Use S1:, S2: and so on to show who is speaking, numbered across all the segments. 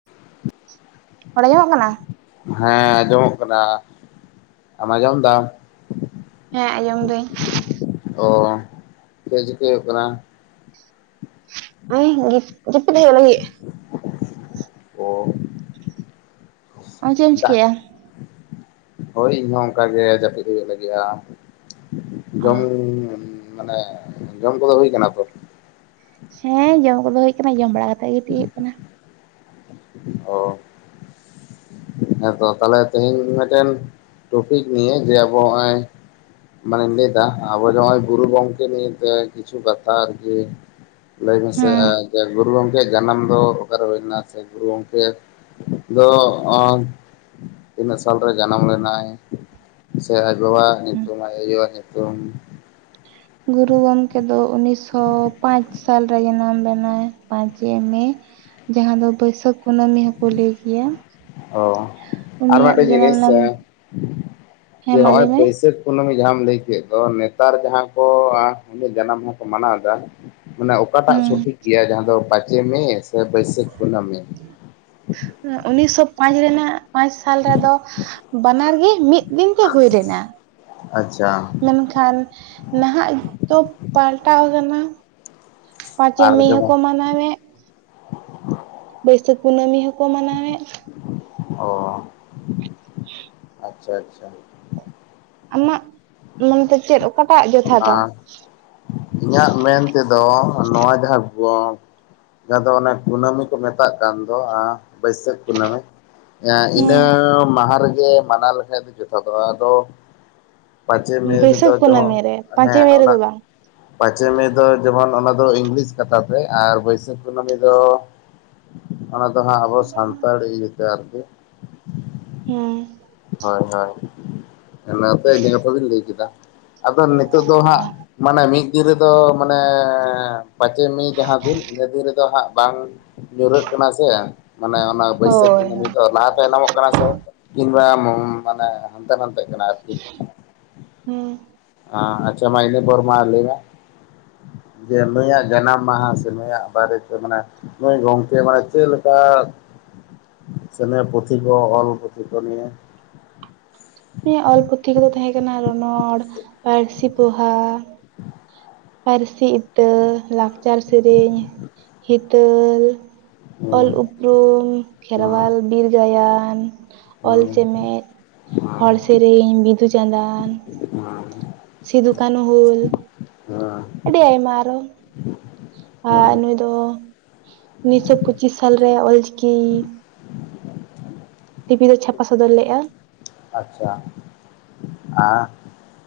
S1: [inaudible]
S2: ᱨᱚᱲ ᱟᱸᱡᱚᱢᱚᱜ ᱠᱟᱱᱟ?
S1: ᱦᱮᱸ ᱟᱸᱡᱚᱢᱚᱜ ᱠᱟᱱᱟ ᱟᱢ ᱟᱸᱡᱚᱢ ᱮᱫᱟᱢ?
S2: ᱦᱮᱸ ᱟᱸᱡᱚᱢ ᱮᱫᱟᱧ᱾
S1: ᱚ ᱪᱮᱜ ᱪᱤᱠᱟᱹ ᱟᱠᱟᱱᱟ?
S2: [unintelligible] ᱟᱭ [unintelligible] ᱡᱟᱯᱤᱫ ᱦᱚᱭᱚᱜ ᱞᱟᱹᱜᱤᱜ᱾
S1: ᱚᱻ
S2: ᱟᱢ ᱪᱮᱜᱮᱢ ᱪᱤᱠᱟᱹᱭᱮᱜᱼᱟ?
S1: ᱦᱚᱭ ᱤᱧᱦᱚᱸ ᱚᱱᱠᱟ ᱜᱮ ᱡᱟᱹᱯᱤᱫ ᱦᱩᱭᱩᱜ ᱞᱟᱹᱜᱤᱜᱼᱟ
S2: ᱚ
S1: ᱡᱚᱢᱼᱼ ᱢᱟᱱᱮ ᱡᱚᱢ ᱠᱚᱫᱚ ᱦᱩᱭ ᱠᱟᱱᱟ ᱛᱚ?
S2: ᱦᱮᱸ ᱡᱚᱢ ᱠᱚᱫᱚ ᱦᱩᱭᱩᱜ ᱠᱟᱱᱟ, ᱡᱚᱢ ᱵᱟᱲᱟ ᱠᱟᱛᱮᱜ ᱜᱤᱛᱤᱜ ᱦᱩᱭᱩᱜ ᱠᱟᱱᱟ᱾
S1: ᱚᱻ ᱦᱮᱸ ᱛᱚ ᱛᱟᱦᱞᱮ ᱛᱮᱦᱮᱧ ᱢᱤᱫᱴᱮᱱ ᱴᱚᱯᱤᱠ ᱱᱤᱭᱮ ᱡᱮ ᱟᱵᱚ ᱱᱚᱜᱼᱚᱭᱼᱼ ᱢᱟᱱᱮᱧ ᱞᱟᱹᱭ ᱮᱫᱟ ᱟᱵᱚ ᱱᱚᱭᱼᱚᱭ ᱜᱩᱨᱩ ᱜᱚᱝᱠᱮ ᱱᱤᱛ ᱠᱤᱪᱷᱩ ᱠᱟᱛᱷᱟ ᱟᱨᱠᱤᱼᱼ ᱞᱟᱹᱭ ᱢᱮᱥᱮ
S2: ᱦᱩᱸ
S1: ᱟᱡᱼᱼ ᱜᱩᱨᱩ ᱜᱚᱝᱠᱮᱭᱟᱜ ᱡᱟᱱᱟᱢ ᱫᱚ ᱚᱠᱟᱨᱮ ᱦᱩᱭ ᱞᱮᱱᱟ? ᱥᱮ ᱜᱩᱨᱩ ᱜᱚᱢᱠᱮ ᱫᱚ [unintelligible] ᱼᱼ ᱛᱤᱱᱟᱹᱜ ᱥᱟᱞ ᱨᱮ ᱡᱟᱱᱟᱢ ᱞᱮᱱᱟᱭ ᱥᱮ ᱟᱡ ᱵᱟᱵᱟᱣᱟᱜ
S2: ᱦᱩᱸ᱾
S1: ᱧᱩᱛᱩᱢ ᱟᱡ ᱟᱭᱳᱣᱟᱜ ᱧᱩᱛᱩᱢ?
S2: ᱜᱩᱨᱩ ᱜᱚᱝᱠᱮ ᱫᱚ ᱩᱱᱤᱥᱥᱳ ᱯᱟᱸᱪ ᱥᱟᱞᱨᱮᱭ ᱡᱟᱱᱟᱢ ᱞᱮᱱᱟᱭ ᱯᱟᱸᱪᱮᱭ ᱢᱮᱭᱼᱼ ᱡᱟᱦᱟᱸ ᱫᱚ ᱵᱟᱹᱭᱥᱟᱹᱠ ᱠᱩᱱᱟᱹᱢᱤ ᱦᱚᱸ ᱠᱚ ᱞᱟᱹᱭ ᱜᱮᱭᱟ᱾
S1: ᱚᱻ ᱟᱨ
S2: ᱩᱱᱤᱭᱟᱜ ᱫᱚ
S1: ᱢᱤᱫᱴᱮᱱ
S2: ᱡᱟᱱᱟᱢ
S1: ᱡᱤᱱᱤᱥ
S2: ᱞᱮᱱᱟ ᱦᱮᱸ
S1: ᱡᱮ
S2: ᱢᱟ
S1: ᱱᱚᱜᱼᱚᱭ
S2: ᱞᱟᱹᱭ ᱢᱮ?
S1: ᱵᱟᱹᱭᱥᱟᱹᱠᱼᱼ ᱠᱩᱱᱟᱹᱢᱤ ᱡᱟᱦᱟᱢ ᱞᱟᱹᱭ ᱠᱮᱫ ᱫᱚ ᱱᱮᱛᱟᱨ ᱡᱟᱦᱟᱸ ᱠᱚ ᱩᱱ ᱤᱭᱟᱜ ᱡᱟᱱᱟᱢ ᱢᱟᱦᱟ ᱠᱚ ᱢᱟᱱᱟᱣ ᱮᱫᱟ᱾ ᱢᱟᱱᱮ ᱚᱠᱟᱴᱟᱜ
S2: ᱦᱩᱸ
S1: ᱥᱚᱴᱷᱤᱠ ᱜᱮᱭᱟ ᱡᱟᱦᱟᱸ ᱫᱚ ᱯᱟᱸᱪᱮ ᱢᱮᱭ ᱥᱮ ᱵᱟᱹᱭᱥᱟᱹᱠᱷ ᱠᱩᱱᱟᱹᱢᱤ?
S2: ᱩᱱᱤᱥᱥᱚ ᱯᱟᱸᱪ ᱨᱮᱱᱟᱜ ᱯᱟᱸᱪ ᱥᱟᱞ ᱨᱮᱫᱚᱼᱼ ᱵᱟᱱᱟᱨᱜᱤ ᱢᱤᱫ ᱫᱤᱱ ᱛᱮ ᱦᱩᱭ ᱞᱮᱱᱟ᱾
S1: ᱟᱪᱪᱷᱟ᱾
S2: ᱠᱷᱟᱱ ᱱᱟᱦᱟᱜ ᱫᱚ ᱯᱟᱞᱴᱟᱣ ᱟᱠᱟᱱᱟ᱾ ᱯᱟᱸᱪᱮ
S1: ᱟᱨ
S2: ᱢᱮᱭ ᱦᱚᱸᱠᱚ
S1: ᱡᱮᱢᱚᱱ
S2: ᱢᱟᱱᱟᱣᱮᱫ᱾
S1: [inaudible]
S2: ᱵᱟᱹᱭᱥᱟᱹᱠᱷ ᱠᱩᱱᱟᱹᱢᱤ ᱦᱚᱸ ᱠᱚ ᱢᱟᱱᱟᱣᱮᱜ᱾
S1: ᱚᱻ ᱟᱪᱪᱷᱟ ᱟᱪᱪᱷᱟ᱾
S2: ᱟᱢᱟᱜ ᱢᱚᱱᱮᱛᱮ ᱪᱮᱜ ᱚᱠᱟᱴᱟᱜ ᱡᱚᱛᱷᱟᱛᱟ᱾
S1: ᱟᱨ ᱤᱧᱟᱹᱜ ᱢᱮᱱ ᱛᱮᱫᱚ ᱱᱚᱣᱟ ᱡᱟᱦᱟᱸ ᱜᱚᱸᱼᱼ ᱡᱟᱦᱟᱸ ᱫᱚ ᱚᱱᱮ ᱠᱩᱱᱟᱹᱢᱤ ᱠᱚ ᱢᱮᱛᱟᱜ ᱠᱟᱱ ᱫᱚ ᱵᱟᱹᱭᱥᱟᱹᱠᱷ ᱠᱩᱱᱟᱹᱢᱤᱼᱼ ᱮᱸ ᱤᱱᱟᱹ
S2: ᱦᱩᱸ
S1: ᱢᱟᱦᱟ ᱨᱮᱜᱮ ᱢᱟᱱᱟᱣ ᱞᱮᱠᱷᱟᱱ ᱫᱚ ᱡᱚᱛᱷᱟᱛ-ᱟ ᱟᱫᱚᱼᱼ ᱯᱟᱸᱪᱮᱭ ᱢᱮᱭ ᱨᱮᱫᱚ
S2: ᱵᱟᱹᱭᱥᱟᱹᱠᱷ
S1: ᱡᱮᱢᱚᱱ
S2: ᱠᱩᱱᱟᱹᱢᱤ ᱨᱮ ᱯᱟᱸᱪᱮ
S1: ᱦᱮᱸ
S2: ᱢᱮ
S1: ᱚᱱᱟᱼᱼ
S2: ᱨᱮᱫᱚ ᱵᱟᱝ
S1: ᱯᱟᱸᱪᱮ ᱢᱮᱭ ᱫᱚ ᱡᱮᱢᱚᱱ ᱚᱱᱟ ᱫᱚ ᱤᱝᱞᱤᱥ ᱠᱟᱛᱷᱟ ᱛᱮ ᱟᱨ ᱵᱟᱹᱭᱥᱟᱹᱠᱷ ᱠᱩᱱᱟᱹᱢᱤ ᱫᱚᱼᱼ ᱚᱱᱟ ᱫᱚ ᱦᱟᱸᱜ ᱟᱵᱚ ᱥᱟᱱᱛᱟᱲ ᱤᱭᱟᱹᱛᱮ ᱟᱨᱠᱤ᱾
S2: ᱦᱮᱸ᱾
S1: ᱦᱚᱭ ᱦᱚᱭ ᱚᱱᱟ ᱛᱮ ᱤᱱᱟᱹ ᱠᱟᱛᱷᱟ ᱫᱚᱧ ᱞᱟᱹᱭ ᱠᱮᱫᱟ ᱟᱫᱚ ᱱᱤᱛᱚᱜ ᱫᱚ ᱦᱟᱸᱜᱼᱼ ᱢᱟᱱᱮ ᱢᱤᱫ ᱫᱤᱱ ᱨᱮ ᱫᱚ ᱢᱟᱱᱮᱻ ᱯᱟᱸᱪ ᱢᱮᱭ ᱡᱟᱦᱟᱸ ᱫᱤᱱ ᱤᱱᱟᱹ ᱫᱤᱱ ᱨᱮ ᱫᱚ ᱦᱟᱸᱜ ᱵᱟᱝᱼᱼ ᱧᱩᱨᱟᱹᱜ ᱠᱟᱱᱟ ᱥᱮ ᱢᱟᱱᱮ ᱚᱱᱟ ᱵᱟᱹᱭᱥᱟᱹᱠᱷ
S2: ᱦᱳᱭ
S1: ᱠᱩᱱᱟᱹᱢᱤ
S2: ᱦᱳᱭ
S1: ᱫᱚ ᱞᱟᱦᱟ ᱛᱟᱭᱱᱟᱢᱚᱜ ᱠᱟᱱᱟ ᱥᱮ? [unintelligible] ᱢᱟᱱᱮ ᱦᱟᱱᱛᱮ ᱱᱟᱱᱛᱮ ᱠᱟᱱᱟ ᱟᱨ ᱠᱤᱼᱼ
S2: ᱦᱩᱸ
S1: ᱟᱪᱪᱷᱟ ᱢᱟ ᱤᱱᱟᱹ ᱯᱚᱨ ᱢᱟ ᱞᱟᱹᱭ ᱢᱮ ᱡᱮ ᱱᱩᱭᱟᱜ ᱡᱟᱱᱟᱢ ᱢᱟᱦᱟ ᱥᱮ ᱱᱩᱭᱟᱜ ᱵᱟᱨᱮ ᱛᱮ ᱢᱟᱱᱮ᱾ ᱱᱚᱩᱭ ᱜᱚᱝᱠᱮ ᱢᱟᱱᱮ ᱪᱮᱫ ᱞᱮᱠᱟᱭ᱾ ᱥᱮ ᱯᱩᱛᱷᱤ ᱠᱚ ᱚᱞ ᱯᱩᱛᱷᱤ ᱠᱚ ᱱᱤᱭᱮ
S2: ᱱᱩᱭ ᱟᱜ ᱚᱞ ᱯᱩᱛᱷᱤ ᱠᱚ ᱫᱚ ᱛᱟᱦᱮᱸ ᱠᱟᱱᱟ ᱨᱚᱱᱚᱲ ᱯᱟᱹᱨᱥᱤ ᱯᱚᱦᱟ᱾ ᱯᱟᱹᱨᱥᱤ ᱤᱛᱟᱹ ᱞᱟᱠᱪᱟᱨ ᱥᱮᱨᱮᱧ [unintelligible] [unintelligible] ᱚᱞ
S1: ᱦᱩᱸ
S2: ᱩᱯᱩᱨᱩᱢ
S1: ᱦᱩᱸ
S2: ᱠᱷᱮᱨᱣᱟᱞ ᱵᱤᱨ ᱜᱟᱭᱟᱱᱼᱼ
S1: [unintelligible]
S2: ᱦᱚᱲ ᱥᱮᱨᱮᱧ ᱵᱤᱫᱩ ᱪᱟᱸᱫᱟᱱᱼᱼ
S1: [unintelligible]
S2: ᱥᱤᱫᱩ ᱠᱟᱹᱱᱩ ᱦᱩᱞᱼᱼ
S1: ᱦᱩᱸ
S2: ᱟᱹᱰᱤ ᱟᱭᱢᱟ ᱟᱨᱚ᱾ ᱟᱨ
S1: ᱦᱩᱸ
S2: ᱱᱩᱭ ᱫᱚ ᱩᱱᱤᱥᱥᱚ ᱯᱩᱪᱤᱥ ᱥᱟᱞ ᱨᱮ ᱚᱞᱪᱤᱠᱤᱼᱼ ᱯᱚᱛᱷᱤ ᱫᱚ ᱪᱷᱟᱯᱟ ᱥᱚᱫᱚᱨ ᱞᱮᱫᱼᱟ᱾
S1: ᱟᱪᱪᱷᱟ [unintelligible]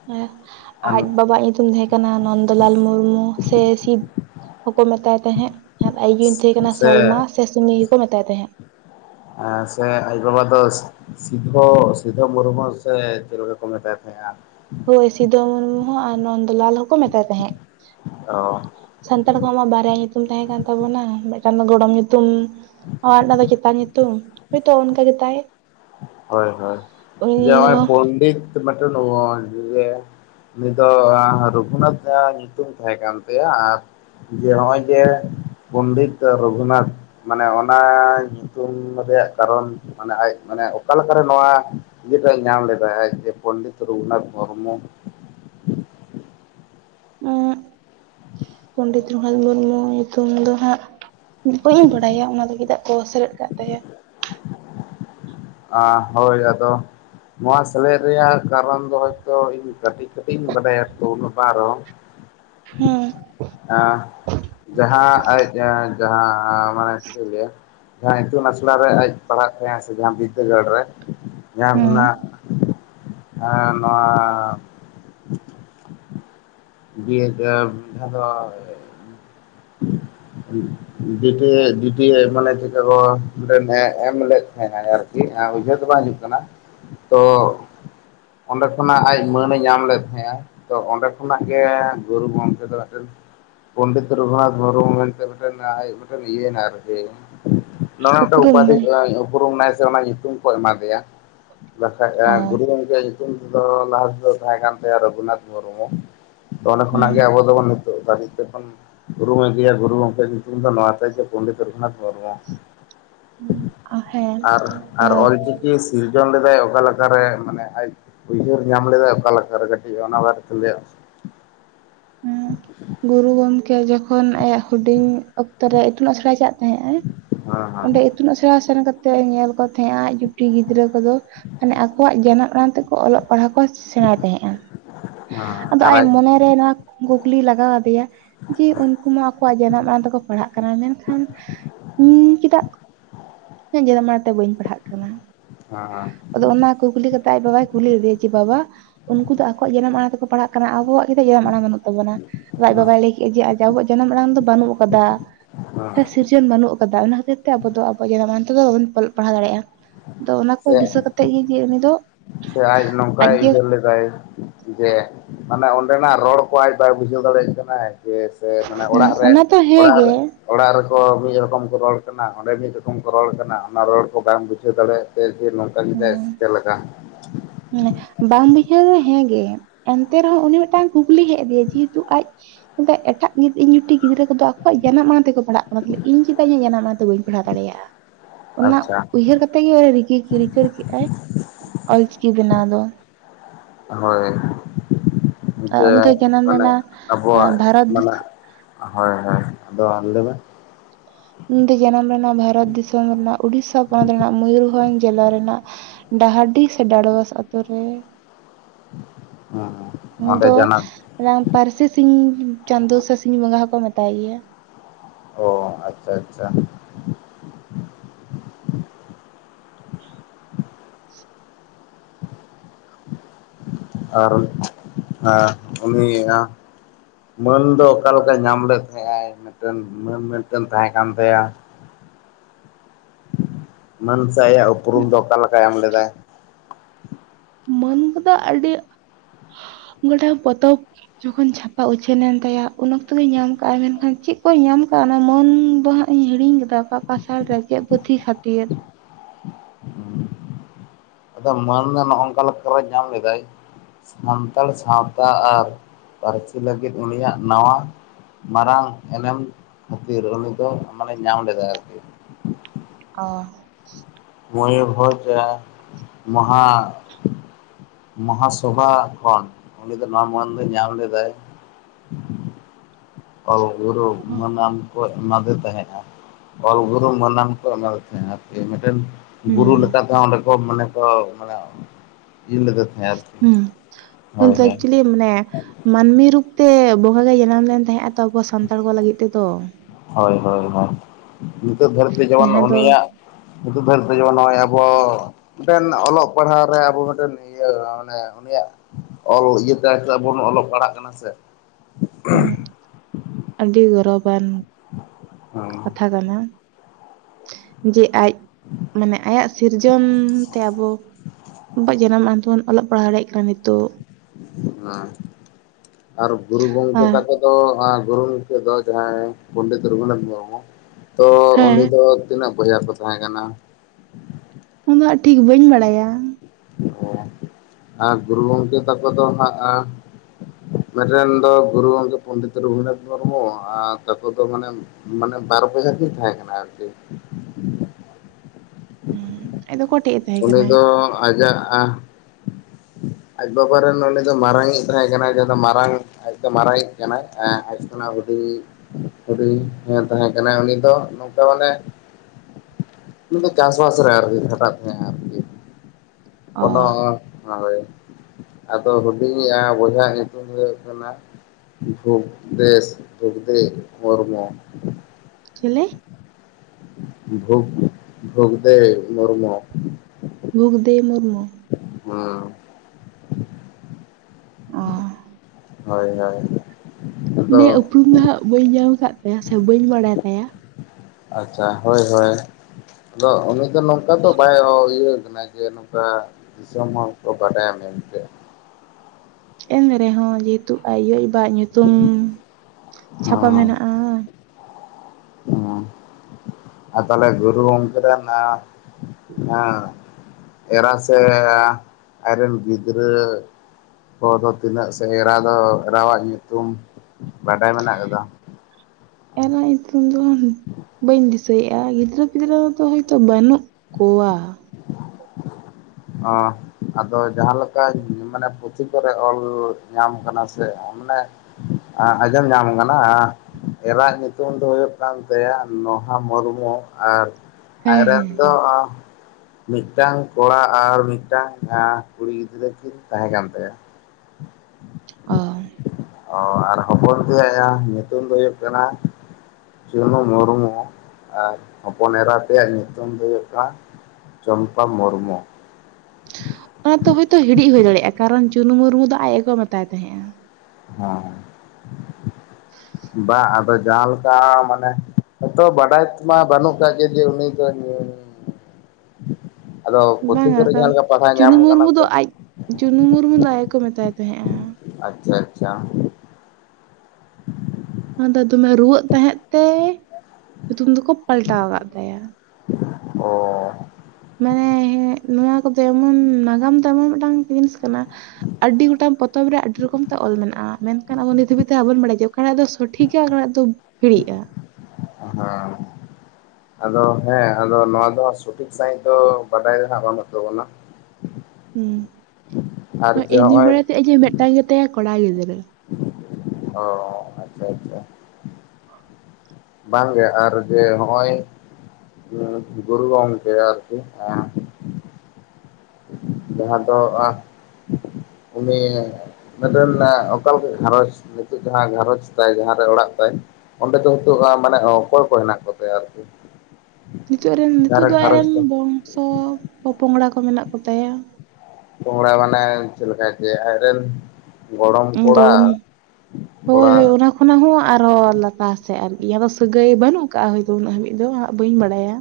S2: ᱦᱮ ᱟᱡ ᱵᱟᱵᱟᱣᱟᱜ ᱧᱩᱛᱩᱢ ᱛᱟᱦᱮᱸ ᱠᱟᱱᱟ ᱱᱚᱱᱫᱚᱞᱟᱞ ᱢᱩᱨᱢᱩ ᱥᱮ [unintelligible] ᱦᱚᱸᱠᱚ ᱢᱮᱛᱟᱭ ᱛᱟᱦᱮᱸᱜ ᱟᱨ ᱟᱡᱭᱩ ᱛᱟᱦᱮᱸ ᱠᱟᱱᱟ
S1: ᱥᱮ
S2: ᱥᱚᱞᱢᱟ ᱥᱮ ᱥᱚᱢᱤ ᱦᱚ ᱠᱚ ᱢᱮᱛᱟᱭ ᱛᱟᱦᱮᱸᱫᱼᱼ
S1: [inaudible] ᱥᱮ ᱟᱡ ᱵᱟᱵᱟ [unintelligible] ᱥᱤᱫᱟᱹ [unintelligible] ᱢᱩᱨᱢᱩ ᱥᱮ ᱪᱮᱫ ᱞᱮᱠᱟ ᱠᱚ ᱢᱮᱛᱟᱭ ᱛᱟᱦᱮᱸᱜᱼᱟ᱾
S2: ᱦᱳᱭ ᱥᱤᱫᱩ ᱢᱩᱨᱢᱩ ᱦᱚᱸ ᱟᱨ ᱱᱚᱱᱫᱚᱞᱟᱞ ᱦᱚᱸᱠᱚ ᱢᱮᱛᱟᱭ ᱛᱟᱦᱮᱸᱫᱼᱼ
S1: ᱚ
S2: ᱥᱟᱱᱛᱟᱲ ᱠᱚᱣᱟᱜ ᱢᱟ ᱵᱟᱨᱭᱟ ᱧᱩᱛᱩᱢ ᱛᱟᱦᱮᱸ ᱠᱟᱱ ᱛᱟᱵᱚ ᱱᱟ ᱢᱤᱫ ᱴᱟᱝ ᱫᱚ ᱜᱚᱲᱚᱢ ᱧᱩᱛᱩᱢᱼᱼ ᱟᱨ ᱢᱮᱫ ᱴᱟᱝ ᱫᱚ ᱪᱮᱛᱟᱱ ᱧᱩᱛᱩᱢ ᱦᱳᱭ ᱛᱳ ᱚᱱᱠᱟ ᱜᱮ ᱛᱟᱭ᱾
S1: ᱦᱳᱭ ᱦᱳᱭ ᱡᱮ
S2: ᱫᱚ
S1: ᱢᱚᱱ ᱯᱚᱱᱰᱤᱛ [unintelligible] ᱩᱱᱤ ᱫᱚ ᱨᱚᱜᱷᱩᱱᱟᱛᱷ ᱧᱩᱛᱩᱢ ᱛᱟᱦᱮᱸ ᱠᱟᱱ ᱛᱟᱭᱟ ᱟᱨᱼᱼ ᱡᱮ ᱱᱚᱜ ᱚᱭ ᱡᱮ ᱯᱚᱱᱰᱤᱛ ᱨᱚᱜᱷᱩᱱᱟᱛᱷ ᱢᱟᱱᱮ ᱚᱱᱟ ᱧᱩᱛᱩᱢ ᱨᱮᱭᱟᱜ ᱠᱟᱨᱚᱱ ᱢᱟᱱᱮ ᱟᱡ ᱢᱟᱱᱮᱼᱼ ᱚᱠᱟ ᱞᱮᱠᱟ ᱨᱮ ᱱᱚᱣᱟ ᱤᱭᱟᱹ ᱴᱟᱜ ᱧᱟᱢ ᱞᱮᱫᱟ ᱡᱮ ᱯᱚᱱᱰᱤᱛ ᱨᱚᱜᱷᱩᱱᱟᱛᱷ ᱢᱩᱨᱢᱩᱼᱼ
S2: [inaudible] ᱯᱚᱱᱰᱤᱛ ᱨᱚᱜᱷᱩᱱᱟᱛᱷ ᱢᱩᱨᱢᱩ ᱣᱟᱜ ᱧᱩᱛᱩᱢ ᱫᱚ ᱦᱟᱸᱜᱼᱼ ᱵᱟᱹᱞᱤᱧ ᱵᱟᱲ ᱟᱭᱟ ᱚᱱᱟ ᱪᱮᱫᱟᱜ ᱠᱚ ᱥᱮᱞᱮᱫ ᱟᱠᱟᱫ ᱛᱟᱭᱟ᱾
S1: ᱟ ᱦᱳᱭ ᱟᱫᱚ ᱱᱚᱣᱟ ᱥᱮᱞᱮᱫ ᱨᱮᱭᱟᱜ ᱠᱟᱨᱚᱱ ᱫᱚ ᱦᱚᱭ ᱛᱚ ᱤᱧ ᱠᱟᱹᱴᱤᱡ ᱠᱟᱹᱴᱤᱡ ᱤᱧ ᱵᱟᱰᱟᱭᱟ ᱛᱚ ᱩᱱᱟᱹᱜ ᱵᱟᱝ ᱨᱮ ᱦᱚᱸ
S2: ᱦᱩᱸ
S1: ᱦᱮᱸ ᱡᱟᱦᱟᱸ ᱟᱡ ᱡᱟᱦᱟᱸ ᱢᱟᱱᱮ ᱪᱮᱫ ᱞᱟᱹᱭᱼᱟ᱾ ᱡᱟᱦᱟᱸ ᱤᱛᱩᱱ ᱟᱥᱲᱟ ᱨᱮ ᱟᱡ ᱯᱟᱲ ᱦᱟᱜ ᱛᱟᱦᱮᱸᱫ ᱥᱮ ᱡᱟᱦᱟᱸ ᱵᱤᱫᱽᱫᱟᱹ ᱜᱟᱲ ᱨᱮᱼᱼ ᱡᱟᱦᱟᱸ
S2: ᱦᱮᱸ
S1: ᱨᱮᱱᱟᱜ [unintelligible] ᱱᱚᱣᱟ᱾ [unintelligible]
S2: [inaudible]
S1: [unintelligible] [unintelligible] ᱩᱭᱦᱟᱹᱨ ᱫᱚ ᱵᱟᱝ ᱦᱤᱡᱩᱜ ᱠᱟᱱᱟ ᱛᱚᱼᱼ ᱚᱸᱰᱮ ᱠᱷᱚᱱᱟᱜ ᱟᱡ ᱢᱟᱹᱱ ᱮ ᱧᱟᱢ ᱞᱮᱫ ᱛᱟᱦᱮᱸᱜᱼᱟ ᱛᱚ ᱚᱸᱰᱮ ᱠᱚ ᱠᱷᱚᱱᱟᱜ ᱜᱮ ᱜᱩᱨᱩ ᱜᱚᱢᱠᱮ ᱫᱚ [unintelligible] ᱯᱚᱱᱰᱤᱛ ᱨᱚᱜᱷᱩᱱᱟᱛᱷ ᱢᱩᱨᱢᱩ ᱢᱮᱱᱴᱮᱱ [inaudible] ᱟᱨᱠᱤ ᱱᱚᱣᱟ ᱢᱤᱫᱴᱮᱱ
S2: ᱩᱯᱨᱩᱢ
S1: ᱩᱯᱟᱫᱷᱤ
S2: ᱱᱟᱭ
S1: ᱩᱯᱨᱩᱢ ᱱᱟᱭ ᱥᱮ ᱚᱱᱟ ᱧᱩᱛᱩᱢ ᱠᱚ ᱮᱢᱟ ᱫᱮᱭᱟ᱾
S2: ᱚ
S1: ᱵᱟᱠᱷᱟᱡ ᱜᱩᱨᱩ ᱜᱚᱢᱠᱮᱭᱟᱜ ᱧᱩᱛᱩᱢ ᱛᱮᱫᱚ ᱞᱟᱦᱟ ᱛᱮᱫᱚ ᱛᱟᱦᱮᱸ ᱠᱟᱱ ᱛᱟᱭᱟ ᱨᱚᱜᱷᱩᱱᱟᱛᱷ ᱢᱩᱨᱢᱩ ᱚᱸᱰᱮ ᱠᱷᱚᱱᱟᱜ
S2: ᱦᱮᱸ
S1: ᱜᱮ ᱟᱵᱚ ᱫᱚᱵᱚᱱ [inaudible] ᱩᱨᱩᱢᱮ ᱜᱮᱭᱟ ᱜᱩᱨᱩ ᱜᱚᱝᱠᱮᱭᱟᱜ ᱧᱩᱛᱩᱢ ᱫᱚ ᱱᱚᱣᱟ ᱛᱟᱭ ᱫᱚ ᱯᱚᱱᱰᱤᱛ ᱨᱚᱜᱷᱩᱱᱟᱛᱷ ᱢᱩᱨᱢᱩ
S2: ᱦᱮᱸ
S1: ᱟᱨ ᱟᱨ ᱚᱞ ᱪᱤᱠᱤ ᱥᱤᱨᱡᱚᱱ ᱞᱮᱫᱟᱭ ᱚᱠᱟ ᱞᱮᱠᱟᱨᱮ ᱢᱟᱱᱮ ᱟᱡ ᱩᱭᱟᱹᱨ ᱧᱟᱢ ᱞᱮᱫᱟ ᱚᱠᱟᱞᱮᱠᱟ ᱨᱮ ᱠᱟᱹᱴᱤᱡ ᱚᱱᱟ ᱵᱟᱨᱮᱭᱟ ᱛᱮ ᱞᱟᱹᱭᱟᱜ
S2: ᱦᱮᱸ ᱜᱩᱨᱩ ᱜᱚᱢᱠᱮ ᱡᱚᱠᱷᱚᱱ ᱠᱷᱚᱱ ᱟᱭᱟᱜ ᱦᱩᱰᱤᱧ ᱚᱠᱛᱚ ᱨᱮ ᱤᱛᱩᱱ ᱟᱥᱲᱟᱭ ᱪᱟᱞᱟᱜ ᱛᱟᱦᱮᱸᱜᱼᱟ
S1: ᱦᱮᱸ ᱦᱮᱸ
S2: ᱚᱸᱰᱮ ᱤᱛᱩᱱ ᱟᱥᱲᱟ ᱥᱮᱱ ᱠᱟᱛᱮᱫ ᱧᱮᱞ ᱠᱚ ᱛᱟᱦᱮᱸᱜᱼᱟ ᱟᱡ ᱡᱩᱴᱤ ᱜᱤᱫᱽᱨᱟᱹ ᱠᱚᱫᱳ ᱢᱟᱱᱮ ᱟᱠᱚᱣᱟᱜ ᱡᱟᱱᱟᱢ ᱟᱲᱟᱝ ᱛᱮᱠᱚ ᱚᱞᱚᱜ ᱯᱟᱲᱦᱟᱣ ᱠᱚ ᱥᱮᱸᱬᱟᱭ ᱛᱟᱦᱮᱸᱜᱼᱟ
S1: ᱦᱮᱸ
S2: ᱟᱫᱚ
S1: ᱟᱨ
S2: ᱟᱡ ᱢᱚᱱᱮᱨᱮ ᱱᱚᱣᱟ ᱠᱩᱠᱞᱤᱭ ᱞᱟᱜᱟᱣ ᱟᱫᱮᱭᱟ ᱡᱮ
S1: ᱦᱮᱸ
S2: ᱩᱱᱠᱩ ᱢᱟ ᱟᱠᱚᱣᱟᱜ ᱡᱟᱱᱟᱢ ᱟᱲᱟᱝ ᱛᱮᱠᱚ ᱯᱟᱲᱦᱟᱜ ᱠᱟᱱᱟ ᱢᱮᱱᱠᱷᱟᱱ ᱤᱧ ᱪᱮᱫᱟᱜ ᱤᱧᱟᱜ ᱡᱟᱱᱟᱢ ᱟᱲᱟᱝ ᱛᱮ ᱵᱟᱹᱧ ᱯᱟᱲᱦᱟᱜ ᱠᱟᱱᱟ
S1: ᱦᱟᱸ
S2: ᱟᱫᱚ
S1: ᱦᱟᱸ
S2: ᱚᱱᱟ ᱠᱩᱠᱞᱤ ᱠᱟᱛᱮ ᱟᱡ ᱵᱟᱵᱟᱭ ᱠᱩᱞᱤ ᱞᱮᱫᱮᱭᱟ ᱡᱮ ᱵᱟᱵᱟ ᱩᱱᱠᱩ ᱫᱚ ᱟᱠᱚᱣᱟᱜ ᱡᱟᱱᱟᱢ ᱟᱲᱟᱝ ᱛᱮᱠᱚ ᱯᱟᱲᱦᱟᱜ ᱠᱟᱱᱟ ᱟᱵᱚᱣᱟᱜ ᱪᱮᱫᱟᱜ ᱡᱟᱱᱟᱢ ᱟᱲᱟᱝ ᱵᱟᱹᱱᱩᱜ ᱛᱟᱵᱚᱱᱟ ᱟᱡ ᱵᱟᱵᱟᱭ ᱞᱟᱹᱭ ᱠᱮᱫᱼᱟ ᱡᱮ ᱟᱵᱚᱣᱟᱜ ᱡᱟᱱᱟᱢ ᱟᱲᱟᱝ ᱫᱚ ᱵᱟᱹᱱᱩᱜ ᱟᱠᱟᱫᱟ᱾
S1: ᱦᱮᱸ ᱦᱮᱸ
S2: ᱥᱮ ᱥᱤᱨᱡᱚᱱ ᱵᱟᱹᱱᱩᱜ ᱟᱠᱟᱫᱟ ᱚᱱᱟ ᱠᱷᱟᱹᱛᱤᱨ ᱟᱵᱚ ᱟᱵᱚᱣᱟᱜ ᱡᱟᱱᱟᱢ ᱟᱲᱟᱝ ᱛᱮᱫᱚ ᱵᱟᱵᱚᱱ ᱚᱞᱚᱜ ᱯᱟᱲᱟᱣ ᱫᱟᱲᱮᱭᱟᱜᱼᱟ ᱟᱫᱚ ᱚᱱᱟ ᱠᱚ
S1: ᱥᱮ
S2: ᱫᱤᱥᱟᱹ ᱠᱟᱛᱮ ᱜᱮ ᱡᱮ ᱩᱱᱤ ᱫᱳ
S1: ᱥᱮ ᱟᱡ ᱱᱚᱝᱠᱟᱭ ᱦᱩᱞ ᱞᱮᱫᱟᱭ ᱡᱮ ᱢᱟᱱᱮ ᱚᱸᱰᱮᱱᱟᱜ ᱨᱚᱲ ᱠᱚ ᱟᱡ ᱵᱟᱭ ᱵᱩᱡᱷᱟᱹᱣ ᱫᱟᱲᱮᱭᱟᱜ ᱠᱟᱱᱟ ᱡᱮ ᱥᱮ ᱢᱟᱱᱮ ᱚᱲᱟᱜ ᱨᱮ
S2: ᱚᱱᱟ ᱫᱚ
S1: ᱚᱲᱟᱜ
S2: ᱦᱮᱸᱜᱮ
S1: ᱨᱮ ᱚᱲᱟᱜ ᱨᱮᱠᱚ ᱢᱤᱫ ᱨᱚᱠᱚᱢ ᱠᱚ ᱨᱚᱲ ᱠᱟᱱᱟ ᱚᱸᱰᱮ ᱢᱤᱫ ᱨᱚᱠᱚᱢ ᱠᱚ ᱨᱚᱲ ᱠᱟᱱᱟ ᱚᱱᱟ ᱨᱚᱲ ᱠᱚ ᱵᱟᱝ ᱵᱩᱡᱷᱟᱹᱣ ᱫᱟᱲᱮᱭᱟᱜ [inaudible] ᱱᱚᱝᱠᱟᱱ ᱢᱮᱛᱟᱭᱟ ᱥᱮ ᱪᱮᱫ ᱞᱮᱠᱟ
S2: ᱦᱮᱸ ᱵᱟᱝ ᱵᱩᱡᱷᱟᱹᱣ ᱦᱮᱸᱜᱮ ᱮᱱᱛᱮ ᱨᱮᱦᱚᱸ ᱩᱱᱤ ᱢᱤᱫᱴᱟᱝ ᱠᱩᱠᱞᱤ ᱦᱮᱡ ᱟᱫᱮᱭᱟ ᱡᱮᱦᱮᱛᱩ ᱟᱡ ᱞᱟ‍ᱹᱭᱮᱫᱟ ᱮᱴᱟᱜ ᱤᱧ ᱡᱩᱴᱤ ᱜᱤᱫᱽᱨᱟᱹ ᱠᱚᱫᱚ ᱟᱠᱚᱣᱟᱜ ᱡᱟᱱᱟᱢ ᱟᱲᱟᱝ ᱛᱮᱠᱚ ᱯᱟᱲᱦᱟᱜ ᱠᱟᱱᱟ ᱤᱧ ᱪᱮᱫᱟᱜ ᱤᱧᱟᱹᱜ ᱡᱟᱱᱟᱢ ᱟᱲᱟᱝ ᱛᱮ ᱵᱟᱹᱧ ᱯᱟᱲᱦᱟᱣ ᱫᱟᱲᱮᱭᱟᱜᱼᱟ ᱚᱱᱟ
S1: ᱟᱪᱪᱷᱟ
S2: ᱩᱭᱦᱟᱹᱨ ᱠᱟᱛᱮ ᱜᱮ ᱨᱤᱠ ᱨᱤᱠᱟᱹᱲ ᱠᱮᱜᱼᱟᱭ ᱚᱞᱪᱤᱠᱤ ᱵᱮᱱᱟᱣ ᱫᱳ
S1: ᱦᱳᱭ ᱡᱮ
S2: ᱩᱱᱤ ᱫᱚᱭ ᱡᱟᱱᱟᱢ
S1: ᱢᱟᱱᱮ
S2: ᱞᱮᱱᱟ
S1: ᱟᱵᱚᱣᱟᱜ
S2: ᱵᱷᱟᱨᱚᱛ
S1: ᱢᱟᱱᱮ
S2: ᱫᱤᱥᱚᱢ
S1: ᱦᱳᱭ ᱦᱳᱭ ᱟᱫᱚ ᱞᱟᱹᱭ ᱢᱮ
S2: ᱩᱱᱤ ᱫᱚ ᱡᱟᱱᱟᱢ ᱞᱮᱱᱟ ᱵᱷᱟᱨᱚᱛ ᱫᱤᱥᱚᱢ ᱨᱮᱱᱟᱜ ᱩᱲᱤᱥᱥᱟ ᱯᱚᱱᱚᱛ ᱨᱮᱱᱟᱜ ᱢᱚᱭᱩᱨᱵᱷᱚᱸᱡᱽ ᱡᱮᱞᱟ ᱨᱮᱱᱟᱜ ᱰᱟᱦᱟᱨᱰᱤ ᱥᱮ ᱰᱟᱲᱵᱟᱥ ᱟᱛᱳ ᱨᱮ
S1: ᱦᱮᱸ ᱦᱮᱸ
S2: ᱩᱱᱤ ᱫᱚ ᱯᱟᱹᱨᱥᱤ ᱥᱤᱧ ᱪᱟᱸᱫᱳ ᱥᱮ ᱥᱤᱧ ᱵᱚᱸᱜᱟ ᱦᱚᱸᱠᱚ ᱢᱮᱛᱟᱭ ᱜᱮᱭᱟ᱾
S1: ᱚ ᱟᱪᱪᱷᱟ ᱟᱪᱪᱷᱟ
S2: [unintelligible]
S1: ᱟᱨ ᱩᱱᱤ ᱟᱨ ᱟ ᱢᱟᱹᱱ ᱫᱚ ᱚᱠᱟᱞᱮᱠᱟᱭ ᱧᱟᱢ ᱞᱮᱫ ᱛᱟᱦᱮᱸᱜ-ᱟᱭ ᱢᱤᱫᱴᱮᱱ ᱢᱟᱹᱱ ᱢᱤᱫᱴᱮᱱ ᱛᱟᱦᱮᱸ ᱠᱟᱱ ᱛᱟᱭᱟ ᱢᱟᱹᱱ ᱥᱮ ᱟᱭᱟᱜ ᱩᱯᱨᱩᱢ ᱫᱚ ᱚᱠᱟᱞ ᱞᱮᱠᱟᱭ ᱮᱢ ᱞᱮᱫᱟᱭ
S2: ᱢᱟᱹᱱ ᱠᱚᱫᱚ ᱟᱹᱰᱤ ᱜᱚᱴᱟᱝ ᱯᱚᱛᱚᱵ ᱡᱚᱠᱷᱚᱱ ᱪᱷᱟᱯᱟ ᱩᱪᱷᱟᱹᱱ ᱮᱱ ᱛᱟᱭᱟ ᱩᱱ ᱚᱠᱛᱚ ᱜᱮᱭ ᱧᱟᱢ ᱠᱟᱜ ᱟᱭ ᱢᱮᱱᱠᱷᱟᱱ ᱪᱮᱫ ᱠᱚᱭ ᱧᱟᱢ ᱠᱟᱜᱼᱟ ᱚᱱᱟ ᱢᱟᱹᱱ ᱫᱚ ᱦᱟᱸᱜ ᱤᱧ ᱦᱤᱲᱤᱧ ᱠᱮᱫᱟ ᱚᱠᱟ ᱚᱠᱟ ᱥᱟᱞ ᱨᱮ ᱪᱮᱫ ᱯᱟᱹᱛᱷᱤ ᱠᱷᱟᱹᱛᱤᱨ
S1: ᱟᱫᱚ ᱢᱟᱹᱱ ᱫᱚ ᱱᱚᱜᱼᱚ ᱱᱚᱠᱟ ᱞᱮᱠᱟᱨᱮ ᱧᱟᱢ ᱞᱮᱫᱟᱭ ᱥᱟᱱᱛᱟᱲ ᱥᱟᱶᱛᱟ ᱟᱨ ᱯᱟᱹᱨᱥᱤ ᱞᱟᱹᱜᱤᱫ ᱩᱱᱤᱭᱟᱜ ᱱᱟᱣᱟ ᱢᱟᱨᱟᱝ ᱮᱱᱮᱢ ᱠᱷᱟᱹᱛᱤᱨ ᱩᱱᱤ ᱫᱳ ᱢᱟᱱᱮ ᱧᱟᱢ ᱞᱮᱫᱟᱭ ᱟᱨᱠᱤ
S2: ᱚ
S1: ᱢᱚᱭᱩᱨᱵᱷᱚᱸᱡᱽᱟ ᱢᱚᱦᱟ ᱢᱚᱦᱟᱥᱚᱵᱷᱟ ᱠᱷᱚᱱ ᱩᱱᱤ ᱫᱚ ᱱᱚᱣᱟ ᱢᱟᱹᱱ ᱫᱚ ᱧᱟᱢ ᱞᱮᱫᱟᱭ᱾ [inaudible] ᱮᱢᱟᱫᱮ ᱛᱟᱦᱮᱱᱟᱭ ᱚᱞ ᱜᱩᱨᱩ ᱢᱟᱹᱱᱟᱱ ᱠᱚ ᱮᱢᱟᱫᱮ ᱛᱟᱦᱮᱸᱜ ᱟᱨᱠᱤ ᱢᱤᱫᱴᱮᱱ ᱵᱩᱨᱩ
S2: ᱦᱩᱸ
S1: ᱞᱮᱠᱟᱛᱮ ᱦᱚᱸ ᱚᱸᱰᱮ ᱠᱚ ᱢᱟᱱᱮ ᱠᱚ ᱢᱟᱱᱮ ᱤᱨ ᱞᱮᱫᱮ ᱛᱟᱦᱮᱸ ᱟᱨᱠᱤ᱾
S2: ᱦᱩᱸ
S1: ᱦᱳᱭ
S2: [inaudible]
S1: ᱦᱳᱭ
S2: ᱮᱠᱪᱩᱞᱤ ᱢᱟᱱᱮ ᱢᱟᱹᱱᱢᱤ ᱨᱩᱯ ᱛᱮ ᱵᱚᱸᱜᱟ ᱜᱮ ᱡᱟᱱᱟᱢ ᱞᱮᱱ ᱛᱟᱦᱮᱸᱜᱼᱟ ᱛᱚ ᱟᱵᱚ ᱥᱟᱱᱛᱟᱲ ᱠᱚ ᱞᱟᱹᱜᱤᱫ ᱛᱮ ᱫᱚ,
S1: ᱦᱳᱭ ᱦᱳᱭ ᱦᱳᱭ ᱱᱤᱛᱚᱜ ᱫᱷᱟᱹᱨᱤᱡ ᱛᱮ ᱡᱮᱢᱚᱱ
S2: ᱡᱟᱦᱟᱸ ᱫᱚ
S1: ᱩᱱᱤᱭᱟᱜ ᱱᱤᱛᱚᱜ ᱫᱷᱟᱹᱨᱤᱡ ᱛᱮ ᱡᱮᱢᱚᱱ ᱱᱚᱜᱼᱚᱭ ᱟᱵᱚ ᱢᱤᱫᱴᱮᱱ ᱚᱞᱚᱜ ᱯᱟᱲᱦᱟᱣ ᱨᱮ ᱟᱵᱚ ᱢᱤᱫᱴᱮᱱ ᱤᱭᱟᱹ ᱢᱟᱱᱮ ᱩᱱᱤᱭᱟᱜ ᱚᱞ ᱤᱭᱟᱹ ᱛᱮᱵᱚᱱ ᱚᱞᱚᱜ ᱯᱟᱲᱦᱟᱜ ᱠᱟᱱᱟ ᱥᱮ᱾
S2: ᱦᱩᱸ ᱟᱹᱰᱤ ᱜᱚᱨᱚᱵᱟᱱ
S1: ᱦᱮᱸ
S2: ᱠᱟᱛᱷᱟ ᱠᱟᱱᱟ᱾ ᱡᱮ ᱟᱡ ᱢᱟᱱᱮ ᱟᱭᱟᱜ ᱥᱤᱨᱡᱚᱱ ᱛᱮ ᱟᱵᱚ ᱟᱵᱚᱣᱟᱜ ᱡᱟᱱᱟᱢ ᱟᱲᱟᱝ ᱛᱮᱵᱚᱱ ᱚᱞᱚᱜ ᱯᱟᱲᱦᱟᱣ ᱫᱟᱲᱮᱭᱟᱜ ᱠᱟᱱᱟ ᱱᱤᱛᱚᱜ᱾
S1: ᱦᱮᱸ ᱟᱨ ᱜᱩᱨᱩ ᱜᱚᱝᱠᱮ
S2: ᱟᱨ
S1: ᱛᱟᱠᱚ ᱫᱚ ᱟᱨ ᱜᱩᱨᱩ ᱜᱚᱢᱠᱮ ᱫᱚ ᱡᱟᱦᱟᱸᱭ ᱯᱚᱸᱱᱰᱤᱛ ᱨᱟᱹᱜᱷᱩᱱᱟᱛᱷ ᱢᱩᱨᱢᱩ ᱛᱚ
S2: ᱦᱮᱸ
S1: ᱩᱱᱤ ᱫᱚ ᱛᱤᱱᱟᱹᱜ ᱵᱚᱭᱦᱟ ᱠᱚ ᱛᱟᱦᱮ ᱛᱟᱦᱮᱸ ᱠᱟᱱᱟ?
S2: ᱩᱱᱟᱹᱜ ᱴᱷᱤᱠ ᱵᱟᱹᱧ ᱵᱟᱲᱟᱭᱟ᱾
S1: ᱚ, ᱟᱨ ᱜᱩᱨᱩ ᱜᱚᱢᱠᱮ ᱛᱟᱠᱚ ᱫᱚ ᱦᱟᱸᱜᱼᱟ, ᱢᱤᱫᱴᱮᱱ ᱫᱚ ᱜᱩᱨᱩ ᱜᱚᱝᱠᱮ ᱯᱚᱱᱰᱤᱛ ᱨᱚᱜᱷᱩᱱᱟᱛᱷ ᱢᱩᱨᱢᱩ ᱟᱨ ᱛᱟᱯᱳᱨ ᱫᱚ ᱢᱟᱱᱮ ᱢᱟᱱᱮ ᱵᱟᱨ ᱵᱚᱭᱦᱟ ᱠᱤᱱ ᱛᱟᱦᱮᱸ ᱠᱟᱱᱟ ᱟᱨᱠᱤ᱾
S2: ᱦᱮᱸ ᱟᱡ ᱫᱚ ᱠᱚᱚᱴᱤᱡ ᱮ ᱛᱟᱦᱮᱸ ᱠᱟᱱᱟᱭ?
S1: ᱛᱚ ᱟᱡᱟᱜ ᱟ ᱟᱡ ᱵᱟᱵᱟᱨᱮᱱ ᱱᱚᱰᱮ ᱫᱚ ᱢᱟᱨᱟᱝᱤᱡ ᱛᱟᱦᱮᱸ ᱠᱟᱱᱟᱭ ᱡᱟᱦᱟᱸ ᱫᱚ ᱢᱟᱨᱟᱝ ᱟᱡ ᱫᱚ ᱢᱟᱨᱟᱝᱤᱡ ᱠᱟᱱᱟᱭ ᱟᱭ ᱠᱷᱚᱱᱟᱜ ᱦᱩᱰᱤᱧ ᱤᱡ ᱦᱩᱰᱤᱧ ᱤᱡ ᱮ ᱛᱟᱸᱦᱮ ᱠᱟᱱᱟᱭ ᱩᱱᱤ ᱫᱚ ᱱᱚᱝᱠᱟ ᱢᱟᱱᱮ ᱩᱱᱤ ᱫᱚ ᱪᱟᱥ ᱵᱟᱥ ᱨᱮ ᱟᱨᱠᱤ ᱠᱷᱟᱴᱟᱜ ᱛᱟᱦᱮᱸᱜᱼᱟᱭ ᱟᱨᱠᱤ᱾
S2: ᱚ
S1: ᱠᱚᱱᱳ ᱦᱳᱭ ᱟᱫᱚ ᱦᱩᱰᱤᱧᱤᱜᱼᱟ ᱵᱚᱭᱦᱟᱜ ᱧᱩᱛᱩᱢ ᱦᱳᱭᱳᱜ ᱠᱟᱱᱟ ᱵᱷᱩᱯᱫᱮᱥ ᱫᱷᱩᱜᱽᱫᱮᱵ ᱢᱩᱨᱢᱩ᱾
S2: ᱪᱮᱞᱮ?
S1: ᱵᱷᱩᱯ ᱵᱷᱩᱜᱽᱫᱮᱵᱽ ᱢᱩᱨᱢᱩ᱾
S2: ᱵᱷᱩᱜᱽᱫᱮ ᱢᱩᱨᱢᱩ᱾
S1: ᱦᱩᱸ
S2: ᱟᱻᱻ
S1: ᱦᱳᱭ ᱦᱳᱭ ᱟᱫᱚ
S2: ᱩᱱᱤᱭᱟᱜ ᱩᱯᱨᱩᱢ ᱫᱚ ᱦᱟᱸᱜ ᱵᱟᱹᱧ ᱧᱟᱢ ᱟᱠᱟᱫ ᱛᱟᱭᱟ ᱥᱮ ᱵᱟᱹᱧ ᱵᱟᱲᱟᱭ ᱛᱟᱭᱟ᱾
S1: ᱟᱪᱪᱷᱟ ᱦᱳᱭ ᱦᱳᱭ᱾ ᱟᱫᱚ ᱩᱱᱤ ᱫᱚ ᱱᱚᱝᱠᱟ ᱫᱚ ᱵᱟᱭ ᱤᱭᱟᱹ ᱠᱟᱱᱟ ᱡᱮ ᱫᱤᱥᱚᱢ ᱦᱚᱲ ᱠᱚ ᱵᱟᱰᱟᱭᱟ ᱢᱮᱱᱛᱮᱜ ᱾
S2: ᱮᱱ ᱨᱮᱦᱚᱸ ᱡᱮᱦᱮᱛᱩ ᱟᱡ ᱭᱳ ᱟᱡ ᱵᱟ ᱧᱩᱛᱩᱢ ᱪᱷᱟᱯᱟ
S1: ᱦᱮᱸ
S2: ᱢᱮᱱᱟᱜᱼᱟ᱾
S1: ᱦᱮᱸ ᱟᱨ ᱛᱟᱦᱞᱮ ᱜᱩᱨᱩ ᱜᱚᱢᱠᱮ ᱨᱮᱱ ᱮᱲᱟ ᱥᱮ ᱟᱡᱨᱮᱱ ᱜᱤᱫᱽᱨᱟᱹ ᱠᱚᱫᱚ ᱛᱤᱱᱟᱹᱜ ᱥᱮ ᱮᱨᱟ ᱫᱚ ᱮᱲᱟᱣᱟᱜ ᱧᱩᱛᱩᱢ ᱵᱟᱰᱟᱭ ᱢᱮᱱᱟᱜ ᱟᱠᱟᱫᱟ?
S2: ᱮᱨᱟ ᱧᱩᱛᱩᱢ ᱫᱚ ᱵᱟᱹᱧ ᱫᱤᱥᱟᱹᱭᱮᱫᱼᱟ ᱜᱤᱫᱽᱨᱟᱹ ᱯᱤᱫᱽᱨᱟᱹᱫᱚ ᱦᱚᱭᱛᱳ ᱵᱟᱹᱱᱩᱜ ᱠᱳᱣᱟ᱾
S1: ᱚᱸ ᱟᱫᱚ ᱡᱟᱸᱦᱟᱸ ᱞᱮᱠᱟ ᱯᱩᱛᱷᱤ ᱠᱚᱨᱮᱜ ᱚᱞ ᱧᱟᱢ ᱠᱟᱱᱟ ᱥᱮ ᱚᱱᱮ ᱟᱡᱚᱢ ᱧᱟᱢ ᱠᱟᱱᱟ ᱟᱸ ᱮᱨᱟᱜ ᱧᱩᱛᱩᱢ ᱫᱚ ᱦᱩᱭᱩᱜ ᱠᱟᱱ ᱛᱟᱭᱟᱱᱚᱦᱟ ᱢᱩᱨᱢᱩ ᱟᱨ ᱟᱡ
S2: ᱦᱮᱸ
S1: ᱨᱮᱱ ᱫᱚ
S2: [unintelligible]
S1: ᱢᱤᱫᱴᱟᱝ ᱠᱚᱲᱟ ᱟᱨ ᱢᱤᱫᱴᱟᱝ ᱠᱩᱲᱤ ᱜᱤᱫᱽᱨᱟᱹ ᱠᱤᱱ ᱛᱟᱦᱮᱸ ᱠᱟᱱ ᱛᱟᱭᱟ
S2: ᱚ
S1: ᱚ ᱟᱨ ᱦᱚᱯᱚᱱ ᱛᱮᱭᱟᱭᱟ ᱧᱩᱛᱩᱢ ᱫᱚ ᱦᱩᱭᱩᱜ ᱠᱟᱱᱟ ᱪᱩᱱᱩ ᱢᱩᱨᱢᱩ ᱦᱚᱯᱚᱱ ᱮᱨᱟ ᱛᱮᱭᱟᱜ ᱧᱩᱛᱩᱢ ᱫᱚ ᱦᱩᱭᱩᱜ ᱠᱟᱱᱟ ᱪᱚᱢᱯᱟ ᱢᱩᱨᱢᱩ [unintelligible]
S2: ᱚᱱᱟ ᱛᱚ ᱦᱩᱭ ᱛᱚ ᱦᱤᱲᱤᱡ ᱦᱩᱭ ᱫᱟᱲᱮᱭᱟᱜᱼᱟ ᱠᱟᱨᱚᱱ ᱪᱩᱱᱩ ᱢᱩᱨᱢᱩ ᱫᱚ ᱟᱡ ᱜᱮᱠᱚ ᱢᱮᱛᱟᱭ ᱛᱟᱦᱮᱸᱜᱼᱟ
S1: ᱦᱚᱸ
S2: [unintelligible]
S1: ᱵᱟᱸ ᱟᱫᱚ ᱡᱟᱦᱟᱸ ᱞᱮᱠᱟ ᱢᱟᱱᱮ ᱛᱚ ᱵᱟᱰᱟᱭ ᱢᱟ ᱵᱟᱹᱱᱩᱜ ᱠᱟᱜ ᱜᱮ ᱡᱮ ᱩᱱᱤ ᱫᱚ ᱟᱫᱚ ᱯᱩᱛᱷᱤ
S2: ᱵᱟᱝ-ᱟ
S1: ᱠᱚᱨᱮ ᱡᱟᱦᱟᱸ
S2: ᱠᱟᱨᱚᱱ
S1: ᱞᱮᱠᱟ ᱯᱟᱲᱦᱟᱣ
S2: ᱪᱩᱱᱩ
S1: ᱧᱟᱢ ᱠᱟᱱᱟ
S2: ᱢᱩᱨᱢᱩ ᱫᱚ
S1: ᱛᱚ
S2: ᱟᱡ ᱪᱩᱱᱩ ᱢᱩᱨᱢᱩ ᱫᱚ ᱟᱡ ᱠᱚ ᱢᱮᱛᱟᱭ ᱛᱟᱦᱮᱸᱫᱼᱟ
S1: ᱟᱪᱪᱷᱟ ᱟᱪᱪᱷᱟ
S2: ᱚᱱᱟᱫᱚ ᱫᱚᱢᱮ ᱨᱩᱣᱟᱹᱜ ᱛᱟᱦᱮᱸᱜ ᱛᱮ ᱧᱩᱛᱩᱢ ᱫᱚᱠᱚ ᱯᱟᱞᱴᱟᱣ ᱠᱟᱜ ᱛᱟᱭᱟ
S1: ᱚ
S2: ᱢᱟᱱᱮᱸ ᱱᱚᱣᱟ ᱠᱚᱫᱚ ᱮᱢᱚᱱ ᱱᱟᱜᱟᱢ ᱛᱟᱵᱚᱱ ᱢᱤᱫᱴᱟᱝ ᱡᱤᱱᱤᱥ ᱠᱟᱱᱟ ᱟᱹᱰᱤ ᱜᱚᱴᱟᱝ ᱯᱚᱛᱚᱵ ᱨᱮ ᱟᱹᱰᱤ ᱨᱚᱠᱚᱢ ᱛᱮ ᱚᱞ ᱢᱮᱱᱟᱜᱼᱟ ᱢᱮᱱᱠᱷᱟᱱ ᱟᱵᱚ ᱱᱤᱛ ᱦᱟᱹᱵᱤᱡ ᱛᱮ ᱵᱟᱵᱚᱱ ᱵᱟᱲᱟᱭ ᱡᱮ ᱚᱠᱟ ᱴᱟᱜ ᱫᱚ ᱥᱚᱴᱷᱤᱠᱟ ᱚᱠᱟ ᱴᱟᱜ ᱫᱚ ᱦᱤᱲᱤᱡᱼᱟ?
S1: ᱦᱮᱸ ᱟᱫᱚ ᱦᱮᱸ ᱟᱫᱚ ᱱᱚᱣᱟ ᱫᱚ [unintelligible] ᱥᱚᱴᱷᱩᱠ ᱥᱟᱹᱦᱤᱡ ᱫᱚ ᱵᱟᱰᱟᱭ ᱨᱮᱱᱟᱜ ᱵᱟᱹᱱᱩᱜ ᱛᱟᱵᱚᱱᱟ
S2: ᱦᱩᱸ,
S1: ᱟᱨ ᱡᱮ
S2: ᱤᱧ ᱫᱩᱧ
S1: ᱦᱚᱜᱼᱚᱭ
S2: ᱵᱟᱲᱟᱭ ᱛᱟᱦᱮᱜᱼᱟ ᱡᱮ ᱢᱤᱫᱴᱟᱝ ᱜᱮᱛᱟᱭᱟ ᱠᱚᱲᱟ ᱜᱤᱫᱽᱨᱟᱹ᱾
S1: ᱚ ᱟᱪᱪᱷᱟ ᱟᱪᱪᱷᱟ ᱵᱟᱝ ᱜᱮ ᱟᱨ ᱡᱮ ᱦᱚᱸᱜᱼᱚᱭ ᱜᱩᱨᱩ ᱜᱚᱢᱠᱮ ᱟᱨ ᱠᱤ ᱡᱟᱦᱟᱸ ᱫᱚ ᱟᱜ ᱩᱱᱤ ᱢᱤᱫᱴᱮᱱ ᱚᱠᱟ ᱞᱮᱠᱟ ᱜᱷᱟᱨᱚᱸᱡᱽ ᱱᱤᱛᱚᱜ ᱡᱟᱦᱟᱸ ᱜᱷᱟᱨᱚᱸᱡᱽ ᱛᱟᱭ ᱡᱟᱦᱟᱸ ᱨᱮ ᱚᱲᱟᱜ ᱛᱟᱭ? ᱚᱸᱰᱮ ᱫᱚ ᱱᱤᱛᱚᱜ ᱢᱟᱱᱮ ᱚᱠᱚᱭ ᱠᱚ ᱦᱮᱱᱟᱜ ᱠᱚ ᱛᱮ ᱟᱨᱠᱤ?
S2: ᱱᱤᱛᱚᱜ ᱨᱮᱱ ᱱᱤᱛᱚᱜ ᱫᱚ
S1: ᱡᱟᱦᱟᱸᱨᱮ
S2: ᱟᱡ
S1: ᱜᱷᱟᱨᱚᱸᱡᱽ
S2: ᱨᱮᱱ
S1: ᱛᱟᱭ
S2: ᱵᱚᱝᱥᱚ ᱯᱳᱯᱳᱝᱲᱟᱲᱟ ᱠᱚ ᱢᱮᱱᱟᱜ ᱠᱚ ᱛᱟᱭᱟ
S1: ᱯᱚᱝᱲᱟ ᱢᱟᱱᱮ ᱪᱮᱜ ᱞᱮᱠᱟ ᱡᱮ ᱟᱡ ᱨᱮᱱ ᱜᱚᱲᱚᱢ ᱠᱚᱲᱟ,
S2: ᱜᱚᱲᱚᱢ ᱦᱳᱭ
S1: ᱠᱚᱲᱟ
S2: ᱦᱳᱭ ᱚᱱᱟ ᱦᱚᱸ ᱟᱨᱦᱚᱸ ᱞᱟᱛᱟᱨ ᱥᱮᱫ ᱟᱨᱠᱤ ᱟᱫᱚ ᱥᱟᱹᱜᱟᱹᱭ ᱵᱟᱹᱱᱩᱜ ᱠᱟᱜᱼᱟ ᱦᱚᱭ ᱛᱚ ᱩᱱᱟᱹᱜ ᱦᱟᱹᱵᱤᱡ ᱫᱚ ᱦᱟᱜ ᱵᱟᱹᱧ ᱵᱟᱲᱟᱭᱟ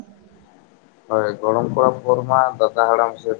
S1: ᱦᱳᱭ ᱜᱚᱲᱚᱢ ᱠᱚᱲᱟ ᱯᱳᱨ ᱢᱟ ᱫᱟᱫᱟ ᱦᱟᱲᱟᱢ ᱥᱮ